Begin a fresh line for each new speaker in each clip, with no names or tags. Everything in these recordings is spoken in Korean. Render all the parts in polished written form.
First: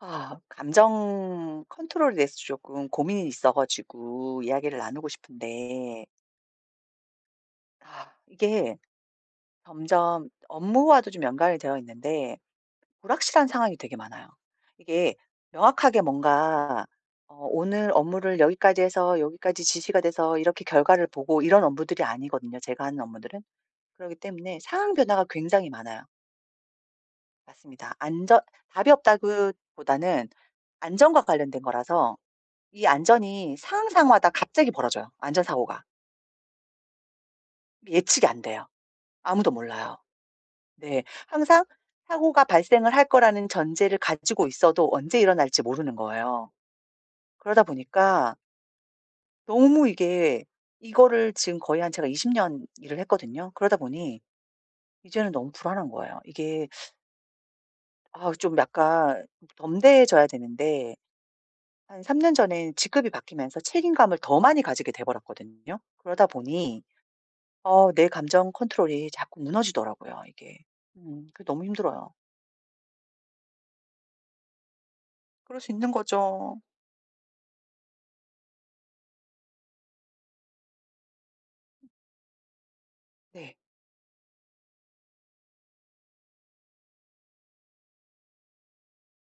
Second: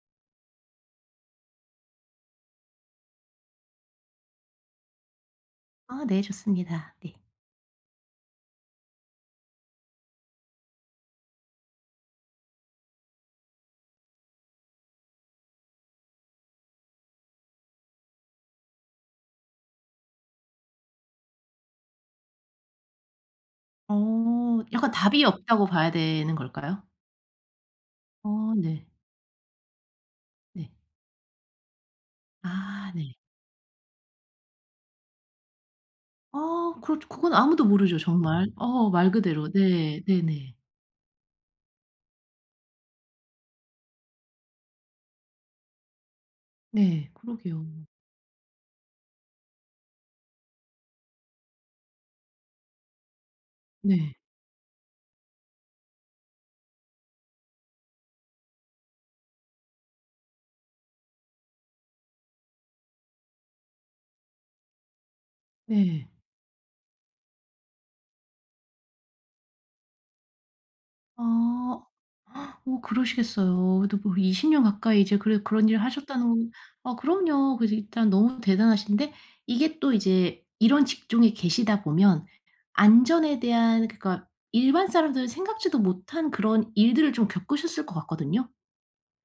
아, 감정 컨트롤에 대해서 조금 고민이 있어 가지고 이야기를 나누고 싶은데
아 네. 좋습니다. 네.
아, 이게 점점 업무와도 좀 연관이 되어 있는데 불확실한 상황이 되게 많아요. 이게 명확하게 뭔가 오늘 업무를 여기까지 해서 여기까지 지시가 돼서 이렇게 결과를 보고 이런 업무들이 아니거든요. 제가 하는 업무들은. 그렇기 때문에
약간
상황
답이
변화가
없다고
굉장히
봐야
많아요.
되는 걸까요?
맞습니다. 안전
어 네.
답이 없다기보다는
네.
안전과 관련된 거라서 이
아 네.
안전이 상황상마다 갑자기 벌어져요, 안전사고가.
아 그렇 그건 아무도 모르죠,
예측이 안
정말.
돼요.
어 말
아무도
그대로.
몰라요.
네. 네네.
네. 항상 사고가 발생을 할 거라는 전제를 가지고 있어도 언제 일어날지 모르는 거예요.
네.
그러다
그러게요.
보니까 너무 이게 이거를 지금 거의 한 제가 20년 일을 했거든요. 그러다
네.
보니 이제는 너무 불안한 거예요. 이게 아 좀 약간 덤대해져야 되는데 한 3년 전에 직급이 바뀌면서 책임감을 더 많이 가지게 돼 버렸거든요.
네.
그러다 보니 내 감정 컨트롤이 자꾸 무너지더라고요 이게. 그 너무
아.
힘들어요.
그러시겠어요. 그래도 뭐 20년 가까이 이제
그럴
그런
수
일을
있는
하셨다는.
거죠.
아 그럼요. 그래서 일단 너무 대단하신데, 이게 또 이제 이런 직종에 계시다 보면 안전에
네.
대한, 그러니까 일반 사람들은 생각지도 못한 그런 일들을 좀 겪으셨을 것 같거든요.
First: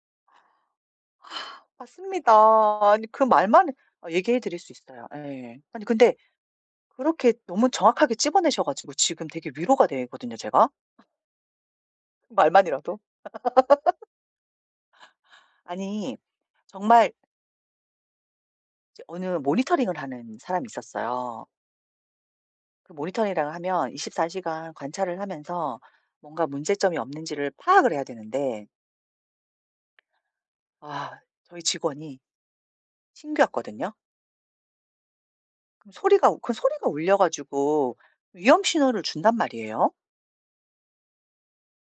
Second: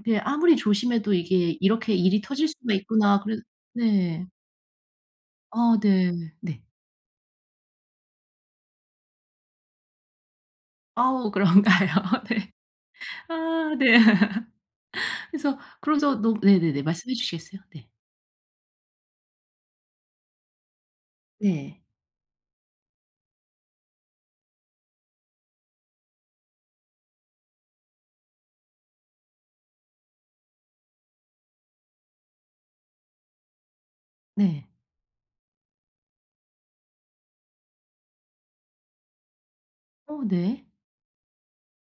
이게 아무리 조심해도 이게 '이렇게 일이
맞습니다.
터질 수가
아니
있구나.'
그
그래
말만
네.
얘기해 드릴 수 있어요. 예.
아
아니
네.
근데
네.
그렇게 너무 정확하게 찝어내셔 가지고 지금 되게 위로가 되거든요 제가
아우 그런가요?
그
네.
말만이라도.
아 네. 그래서 그러면서
아니
너무 네네네.
정말
말씀해 주시겠어요? 네.
이제 어느 모니터링을 하는 사람이 있었어요.
네.
그 모니터링을 하면 24시간 시간 관찰을 하면서 뭔가 문제점이 없는지를 파악을 해야 되는데 아 저희 직원이 신규였거든요.
네.
소리가 그 소리가 울려 가지고 위험 신호를 준단 말이에요.
어 네.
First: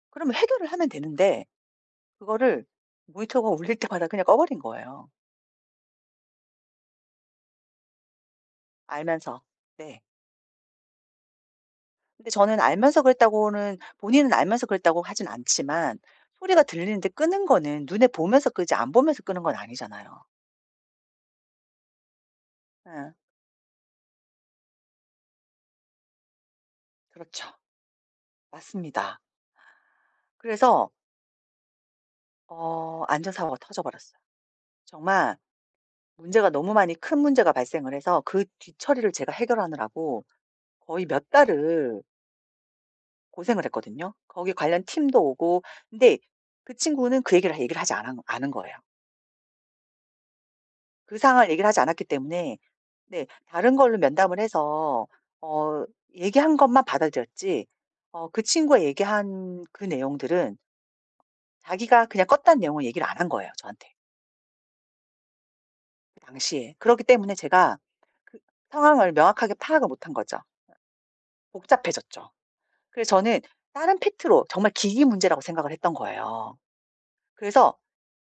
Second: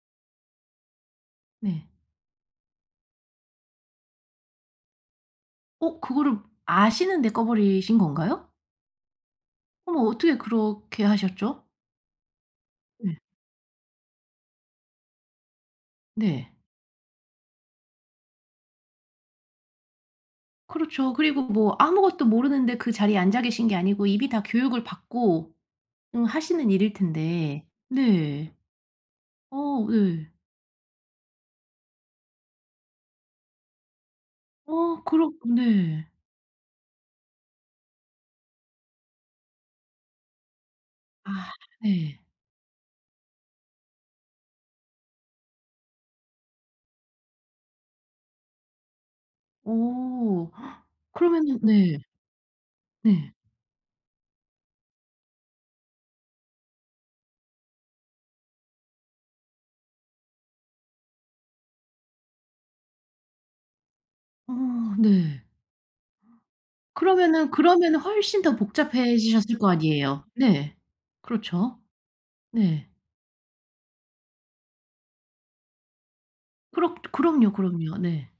그러면 해결을 하면 되는데
네.
그거를 모니터가 울릴 때마다 그냥 꺼 버린 거예요
그거를 아시는데 꺼 버리신 건가요?
알면서.
어머,
네.
어떻게 그렇게 하셨죠?
근데 저는 알면서
네.
그랬다고는 본인은 알면서 그랬다고 하진 않지만
네.
소리가 들리는데 끄는 거는 눈에 보면서 끄지 안 보면서 끄는 건 아니잖아요.
그렇죠. 그리고 뭐 아무것도 모르는데 그
예.
자리에 앉아 계신 게 아니고 이미 다 교육을 받고 하시는 일일
그렇죠.
텐데. 네.
맞습니다.
어 네.
그래서 안전사고가 터져 버렸어요.
어 그렇
정말
네.
문제가 너무 많이 큰 문제가 발생을 해서 그 뒤처리를 제가 해결하느라고 거의 몇
아
달을
네.
고생을 했거든요. 거기 관련 팀도 오고 근데 그 친구는 그 얘기를 하지 않은 거예요.
어.
그 상황을
그러면은
얘기를 하지
네.
않았기 때문에 네
네.
다른 걸로 면담을 해서 어 얘기한 것만 받아들였지 그 친구가 얘기한 그 내용들은 자기가 그냥 껐다는 내용을 얘기를 안 한 거예요, 저한테
어 네.
그 당시에. 그렇기 때문에
그러면은
제가
그러면은
그
훨씬 더
상황을 명확하게
복잡해지셨을 거
파악을 못한
아니에요.
거죠.
네. 그렇죠.
복잡해졌죠.
네.
그래서 저는 다른 팩트로 정말 기기 문제라고 생각을 했던 거예요.
그렇 그럼요,
그래서
그럼요. 네.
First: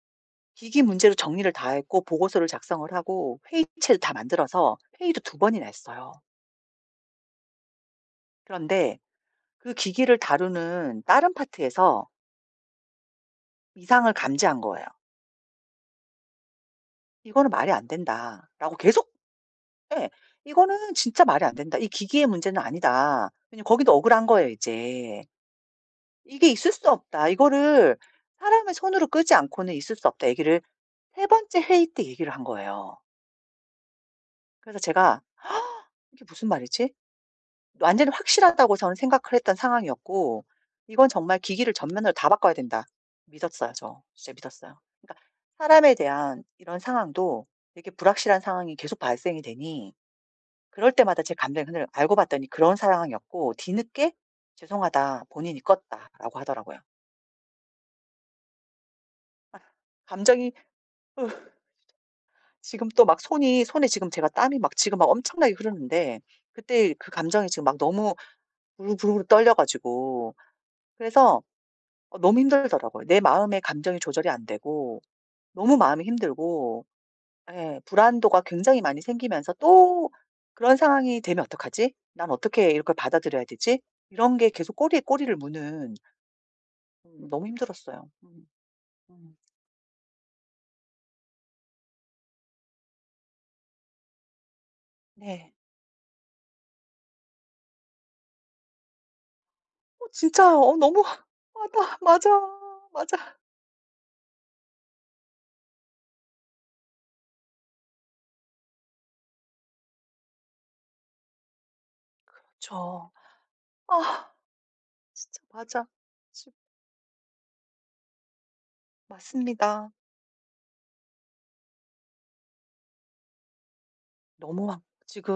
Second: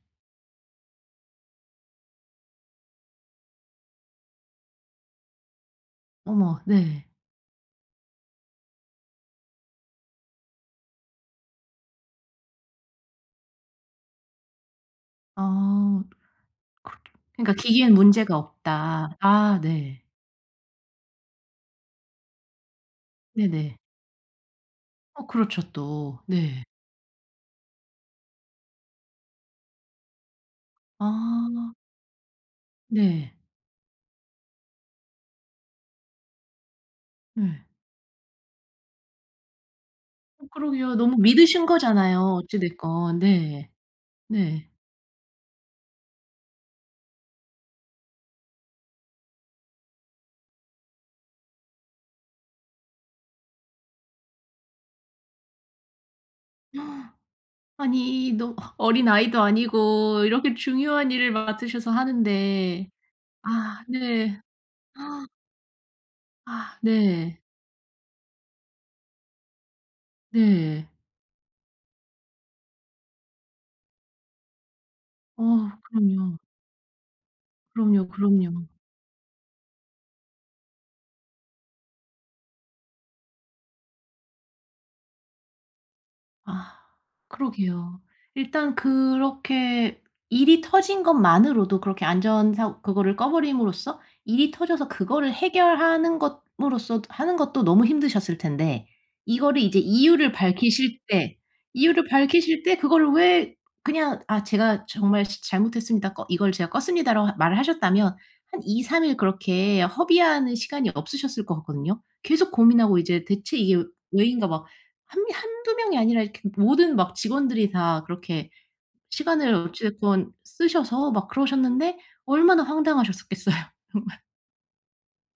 기기 문제로 정리를 다 했고 보고서를 작성을 하고 회의체도 다 만들어서 회의도 두 번이나 했어요.
어머 네.
그런데 그 기기를 다루는 다른 파트에서 이상을 감지한 거예요.
아 그렇
"이거는
그러니까
말이 안
'기기엔 문제가
된다."라고 계속
없다.' 아 네.
예. "이거는 진짜 말이 안 된다. 이 기기의 문제는 아니다." 왜냐면
네네.
거기도 억울한 거예요 이제.
어 그렇죠 또.
"이게
네.
있을 수 없다. 이거를 사람의 손으로 끄지 않고는 있을 수 없다." 얘기를 세 번째
아
회의 때 얘기를 한 거예요.
네.
그래서 제가 '이게 무슨 말이지?
네.
완전히 확실하다고 저는 생각을 했던 상황이었고
그러게요.
이건
너무
정말
믿으신
기기를 전면으로
거잖아요,
다 바꿔야
어찌
된다.
됐건. 네.
믿었어요 저. 진짜
네.
믿었어요. 그러니까 사람에 대한 이런 상황도 되게 불확실한 상황이 계속 발생이 되니 그럴 때마다 제 감정이 흔들 알고 봤더니 그런 상황이었고 뒤늦게 "죄송하다. 본인이 껐다."라고 하더라고요.
아니 너 어린아이도
아,
아니고
감정이
이렇게 중요한 일을 맡으셔서 하는데.
지금 또 막 손이
아
손에 지금 제가
네.
땀이 막 지금 막 엄청나게 흐르는데
아
그때 그
네.
감정이 지금 막 너무 부글부글 떨려 가지고
네.
그래서 너무 힘들더라고요. 내 마음의 감정이 조절이 안 되고
어
너무 마음이
그럼요.
힘들고 예
그럼요,
불안도가
그럼요.
굉장히 많이 생기면서 또 그런 상황이 되면 어떡하지? 난 어떻게 이걸 받아들여야 되지? 이런 게 계속 꼬리에 꼬리를 무는
아
너무
그러게요.
힘들었어요. 음.
일단
음.
그렇게 일이 터진 것만으로도 그렇게 안전사 그거를 꺼 버림으로써 일이 터져서 그거를
네.
해결하는 것으로써 하는 것도 너무 힘드셨을 텐데, 이거를 이제 이유를
진짜
밝히실
너무
때,
맞아, 맞아,
그거를
맞아.
왜 그냥 "아 제가 정말 시 잘못했습니다. 꺼 이걸 제가 껐습니다."라고 하 말을 하셨다면 한 2-3일 그렇게 허비하는 시간이 없으셨을 것 같거든요. 계속 고민하고
그쵸.
이제 '대체 이게
아
왜인가.' 한
진짜
두
맞아.
명이 아니라 이렇게
지
모든 막 직원들이 다 그렇게 시간을 어찌
맞습니다.
됐건 쓰셔서 막 그러셨는데 얼마나 황당하셨었겠어요.
너무 막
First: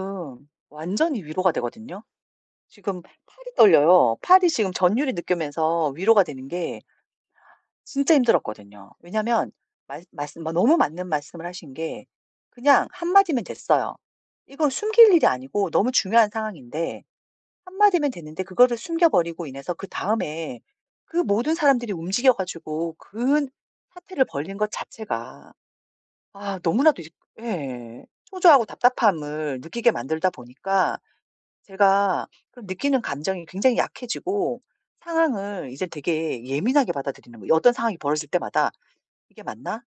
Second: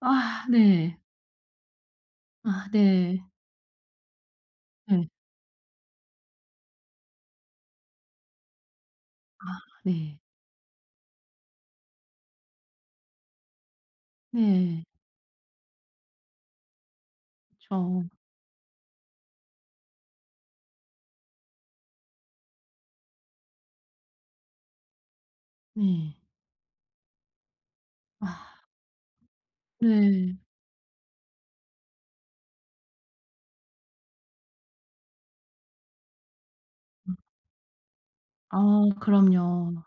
아 네.
완전히 위로가 되거든요.
아
지금
네.
팔이 떨려요. 팔이 지금
네.
전율이 느껴면서 위로가 되는 게 진짜 힘들었거든요.
아
왜냐면 말
네.
말씀 뭐 너무 맞는 말씀을 하신 게 그냥 한 마디면 됐어요. 이걸
네.
숨길 일이 아니고 너무 중요한 상황인데 한
그쵸.
마디면 됐는데 그거를 숨겨 버리고 인해서 그다음에 그 모든 사람들이 움직여 가지고 그 사태를 벌린 것 자체가
네.
아 너무나도 이 예.
아
초조하고 답답함을 느끼게 만들다
네.
보니까 제가 그런 느끼는 감정이 굉장히 약해지고 상황을 이제 되게 예민하게 받아들이는 거예요. 어떤 상황이 벌어질
아
때마다 '이게 맞나?
그럼요.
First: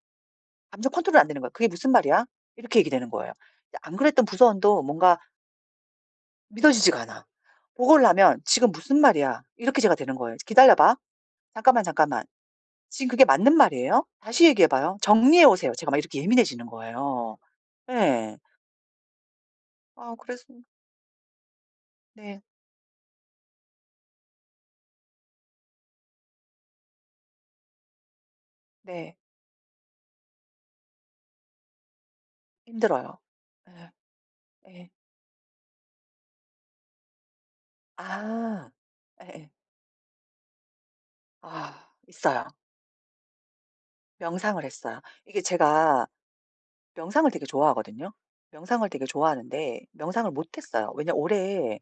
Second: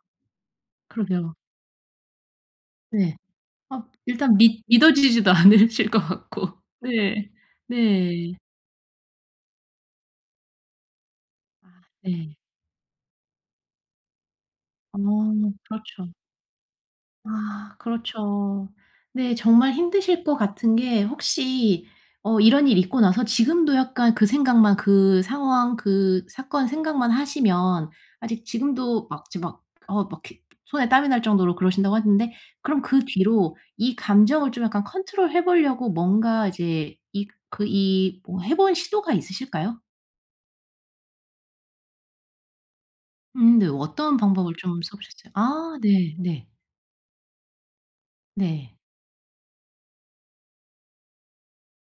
감정 컨트롤이 안
그러게요.
되는 거야. 그게 무슨 말이야?' 이렇게 얘기되는
네.
거예요.
아
안 그랬던
일단 믿
부서원도 뭔가
믿어지지도 않으실 것 같고.
믿어지지가 않아.
네.
보고를
네.
하면 "지금 무슨 말이야?" 이렇게 제가 되는 거예요. "기다려 봐. 잠깐만, 잠깐만.
네.
지금 그게 맞는 말이에요? 다시 얘기해 봐요.
어
정리해 오세요." 제가 막
그렇죠.
이렇게 예민해지는 거예요.
아
네.
그렇죠. 네, 정말
아
힘드실 것
그래서
같은 게. 혹시
네.
이런 일 있고 나서 지금도 약간 그 생각만, 그 상황, 그 사건 생각만 하시면 아직 지금도
네.
막 이제 막, 어 막, 이렇게 손에 땀이 날 정도로 그러신다고 하는데 그럼 그
힘들어요.
뒤로
네.
이 감정을 좀 약간
네.
컨트롤해 보려고 뭔가 이제 이 그 이 뭐 해
아.
본 시도가
네.
있으실까요?
아 있어요.
네. 어떤 방법을
명상을
좀 써
했어요.
보셨어요?
이게
아
제가
네. 네.
명상을 되게 좋아하거든요.
네.
명상을 되게 좋아하는데 명상을 못 했어요. 왜냐면 올해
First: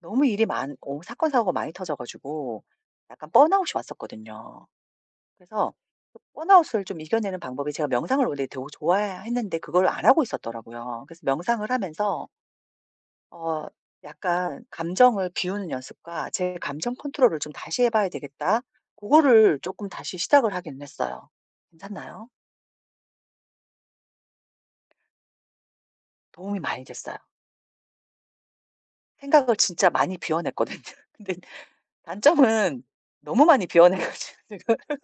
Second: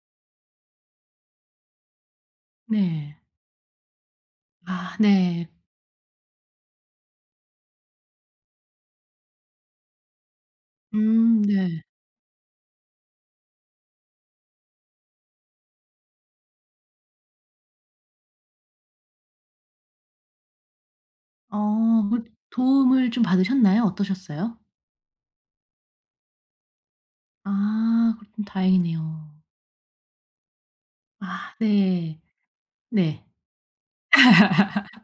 너무 일이 많고 사건 사고가 많이 터져 가지고
네.
약간 번아웃이 왔었거든요.
아 네.
그래서 그 번아웃을 좀 이겨내는 방법이 제가 명상을 원래 되게 좋아했는데 그걸 안 하고 있었더라고요. 그래서 명상을
네.
하면서 어 약간 감정을 비우는 연습과 '제 감정 컨트롤을 좀 다시 해 봐야 되겠다.' 그거를 조금 다시 시작을 하긴 했어요.
어 뭐
괜찮나요?
도움을 좀 받으셨나요? 어떠셨어요?
도움이 많이 됐어요.
아 그럼 다행이네요.
생각을 진짜 많이 비워냈거든요. 근데
아 네.
단점은
네.
너무 많이 비워내 가지고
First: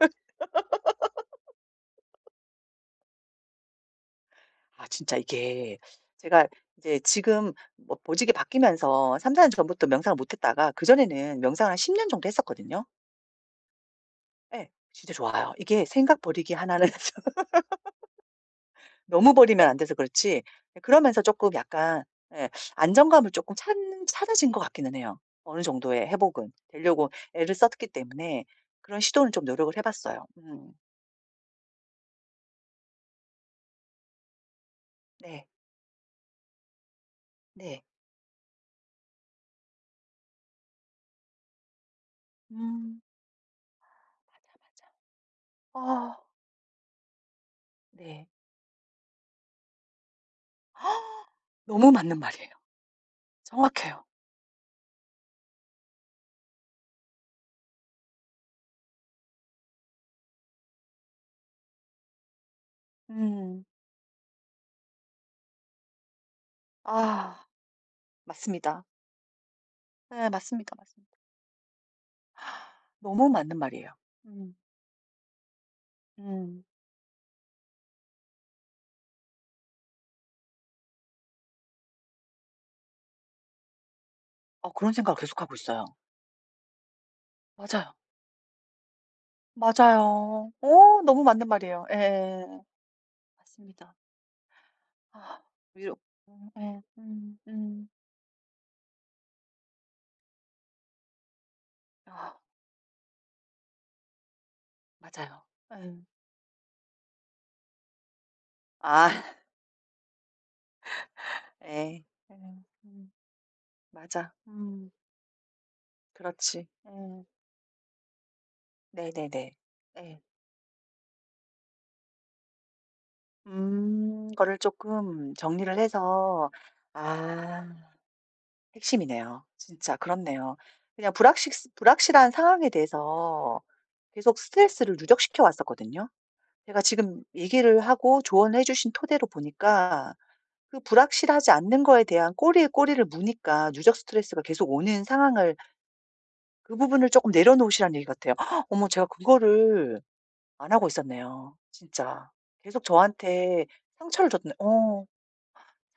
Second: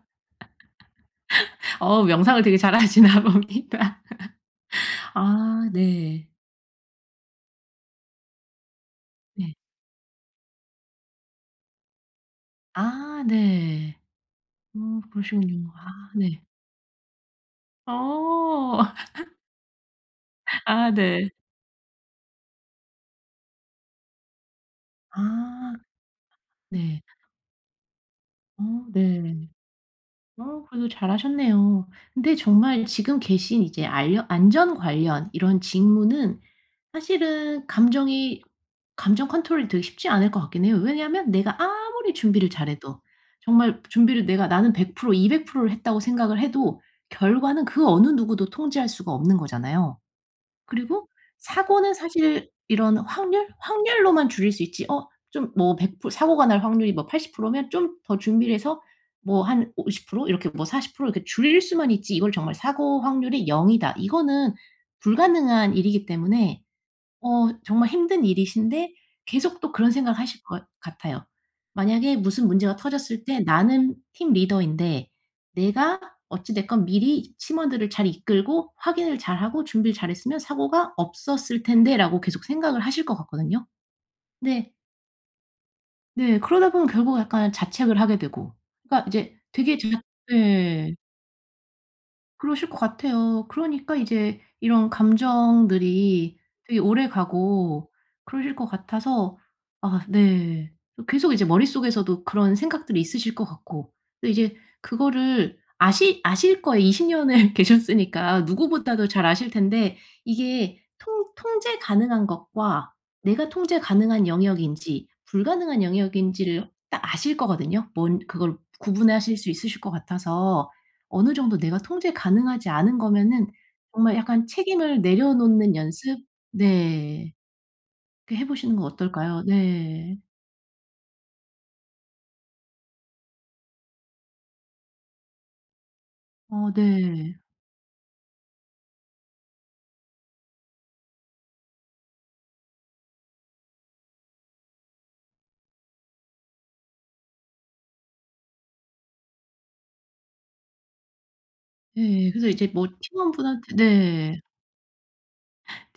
어 명상을 되게 잘하시나 봅니다.
아 진짜
아
이게
네.
제가 이제 지금 뭐 보직이 바뀌면서 3-4년
네.
전부터 명상을 못 했다가 그전에는 명상을 한 10년 정도 했었거든요.
아 네.
예.
어
진짜 좋아요.
그러시군요.
이게
아
생각
네.
버리기 하나는
어.
너무 버리면 안 돼서 그렇지 예
아
그러면서
네.
조금 약간 예 안정감을 조금 찾 찾아진 것 같기는 해요. 어느
아
정도의 회복은
네.
되려고 애를 썼기 때문에
어
그런 시도는 좀
네.
노력을 해 봤어요.
어
음.
그래도 잘하셨네요. 근데 정말 지금 계신 이제 알려 안전 관련
네.
이런 직무는 사실은
네.
감정 컨트롤이 되게 쉽지 않을 것 같긴 해요. 왜냐하면 내가 아무리 준비를
음.
잘해도, 정말 준비를
맞아,
내가 나는
맞아.
100% 200%를 했다고
아
생각을 해도 결과는 그 어느
네.
누구도 통제할 수가 없는 거잖아요.
아,
그리고
너무
사고는
맞는 말이에요.
사실 이런 확률?
정확해요.
확률로만 줄일 수 있지. 좀 뭐 백 프로 사고가 날 확률이 뭐 80%면 좀 더 준비를 해서 뭐 한 50% 이렇게 뭐 40% 이렇게 줄일 수만 있지 이걸 정말 '사고 확률이
음.
0 이다.' 이거는 불가능한 일이기 때문에.
아
정말 힘든
맞습니다.
일이신데 계속 또 그런 생각을
예
하실 것
맞습니다, 맞습니다.
같아요. 만약에 무슨 문제가 터졌을
너무
때
맞는 말이에요.
나는 팀
음.
리더인데 내가 어찌
음.
됐건 미리 팀원들을 잘 이끌고 확인을 잘하고 준비를 잘했으면 '사고가 없었을 텐데.'라고 계속 생각을 하실 것 같거든요.
아
네.
그런 생각을 계속하고 있어요.
네. 그러다 보면 결국 약간
맞아요.
자책을 하게 되고 그러니까 이제 되게 자
맞아요.
예.
너무 맞는 말이에요. 예예예.
그러실 것 같아요.
맞습니다.
그러니까 이제 이런
아 위로
감정들이 되게
예.
오래가고 그러실 것 같아서. 아 네. 계속 이제 머릿속에서도
아
그런 생각들이 있으실 것 같고. 근데 이제
맞아요.
그거를
예.
아시 아실 거예요. 20 년을 계셨으니까 누구보다도
아
잘 아실 텐데 이게 통 통제
예. 예.
가능한 것과
음.
내가 통제 가능한
맞아. 음.
영역인지 불가능한
그렇지.
영역인지를 딱
예.
아실 거거든요. 뭔 그걸 구분하실 수
네네네.
있으실 것
예.
같아서. 어느 정도 내가 통제 가능하지 않은 거면은 정말 약간
그거를
책임을
조금
내려놓는
정리를
연습?
해서
네.
아
그렇게 해 보시는 건 어떨까요?
핵심이네요. 진짜
네.
그렇네요. 그냥 불확식 불확실한 상황에 대해서 계속 스트레스를 누적시켜 왔었거든요.
어
제가 지금
네.
얘기를 하고 조언을 해 주신 토대로 보니까 그 불확실하지 않는 거에 대한 꼬리에 꼬리를 무니까 누적 스트레스가 계속 오는 상황을 그 부분을 조금 내려놓으시라는 얘기 같아요. 헉, 어머 제가 그거를 안 하고 있었네요 진짜.
예. 그래서 이제
계속
뭐
저한테
팀원분한테
상처를
네.
줬네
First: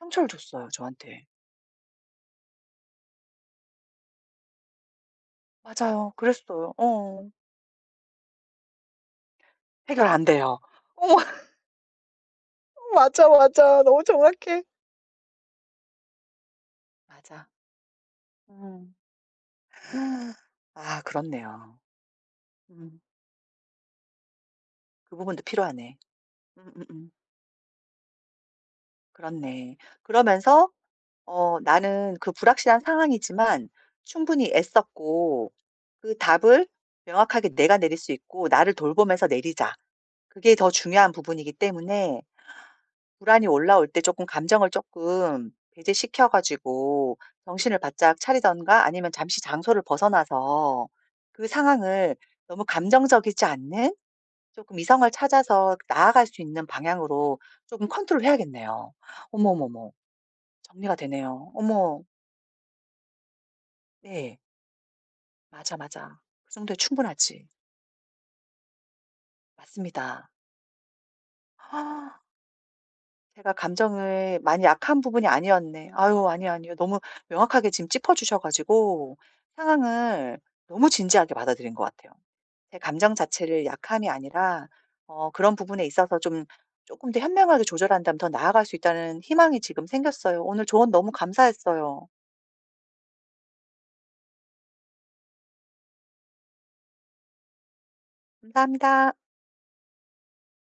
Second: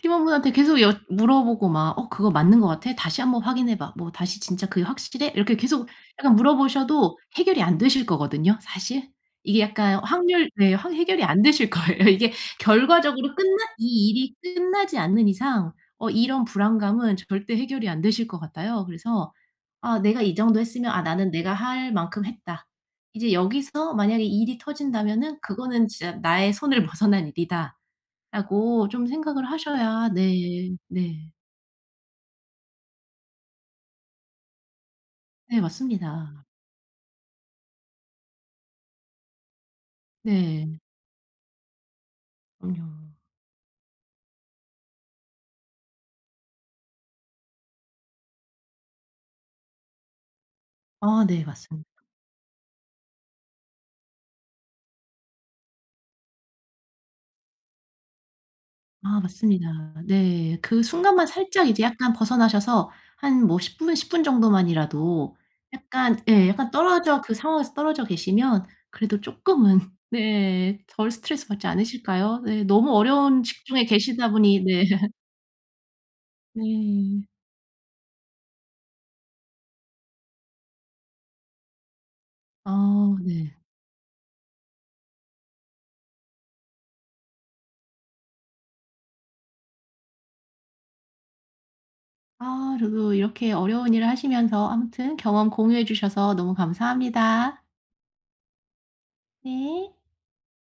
상처를 줬어요
계속 여
저한테.
물어보고 막 "어 그거 맞는 것 같아? 다시 한번 확인해 봐. 뭐 다시 진짜 그게 확실해?" 이렇게 계속
맞아요.
약간
그랬어요.
물어보셔도
어.
해결이 안 되실 거거든요, 사실. 이게 약간
해결 안
확률.
돼요.
네. 확
어
해결이 안 되실 거예요. 이게
맞아,
결과적으로 끝나
맞아. 너무
이 일이
정확해.
끝나지 않는 이상 이런 불안감은
맞아.
절대 해결이 안 되실 것 같아요.
음.
그래서 아 내가 이 정도 했으면 '아
아
나는 내가
그렇네요.
할 만큼 했다.
음.
이제 여기서 만약에 일이
그
터진다면은
부분도
그거는
필요하네.
진짜 나의 손을
음음음.
벗어난 일이다.' 라고 좀 생각을
그렇네.
하셔야.
그러면서
네. 네.
나는 그 불확실한 상황이지만 충분히 애썼고
네
그
맞습니다.
답을 명확하게 내가 내릴 수 있고 나를 돌보면서 내리자. 그게 더
네.
중요한 부분이기 때문에
그럼요.
불안이 올라올 때 조금 감정을 조금 배제시켜 가지고 정신을 바짝 차리던가 아니면 잠시 장소를 벗어나서
아 네
그
맞습니다.
상황을 너무 감정적이지 않는 조금 이성을 찾아서 나아갈 수 있는 방향으로 조금 컨트롤해야겠네요.
아
어머, 어머, 머
맞습니다. 네. 그
정리가
순간만
되네요.
살짝 이제
어머.
약간 벗어나셔서 한 뭐 10분 10분
네.
정도만이라도
맞아,
약간
맞아.
예
그 정
약간
도에
떨어져 그
충분하지.
상황에서 떨어져 계시면 그래도 쪼끔은
맞습니다.
네 덜 스트레스 받지 않으실까요? 네. 너무 어려운
제가
직종에 계시다
감정에 많이
보니 네.
약한 부분이 아니었네. 아유 아니요, 아니요. 너무
네.
명확하게 지금 짚어 주셔 가지고 상황을 너무 진지하게 받아들인 것 같아요. 제 감정
아 네.
자체를 약함이 아니라 그런 부분에 있어서 좀 조금 더 현명하게 조절한다면 더 나아갈 수 있다는 희망이 지금 생겼어요. 오늘 조언 너무 감사했어요.
아 저도 이렇게 어려운 일을 하시면서 아무튼 경험 공유해 주셔서 너무 감사합니다.
감사합니다.
네.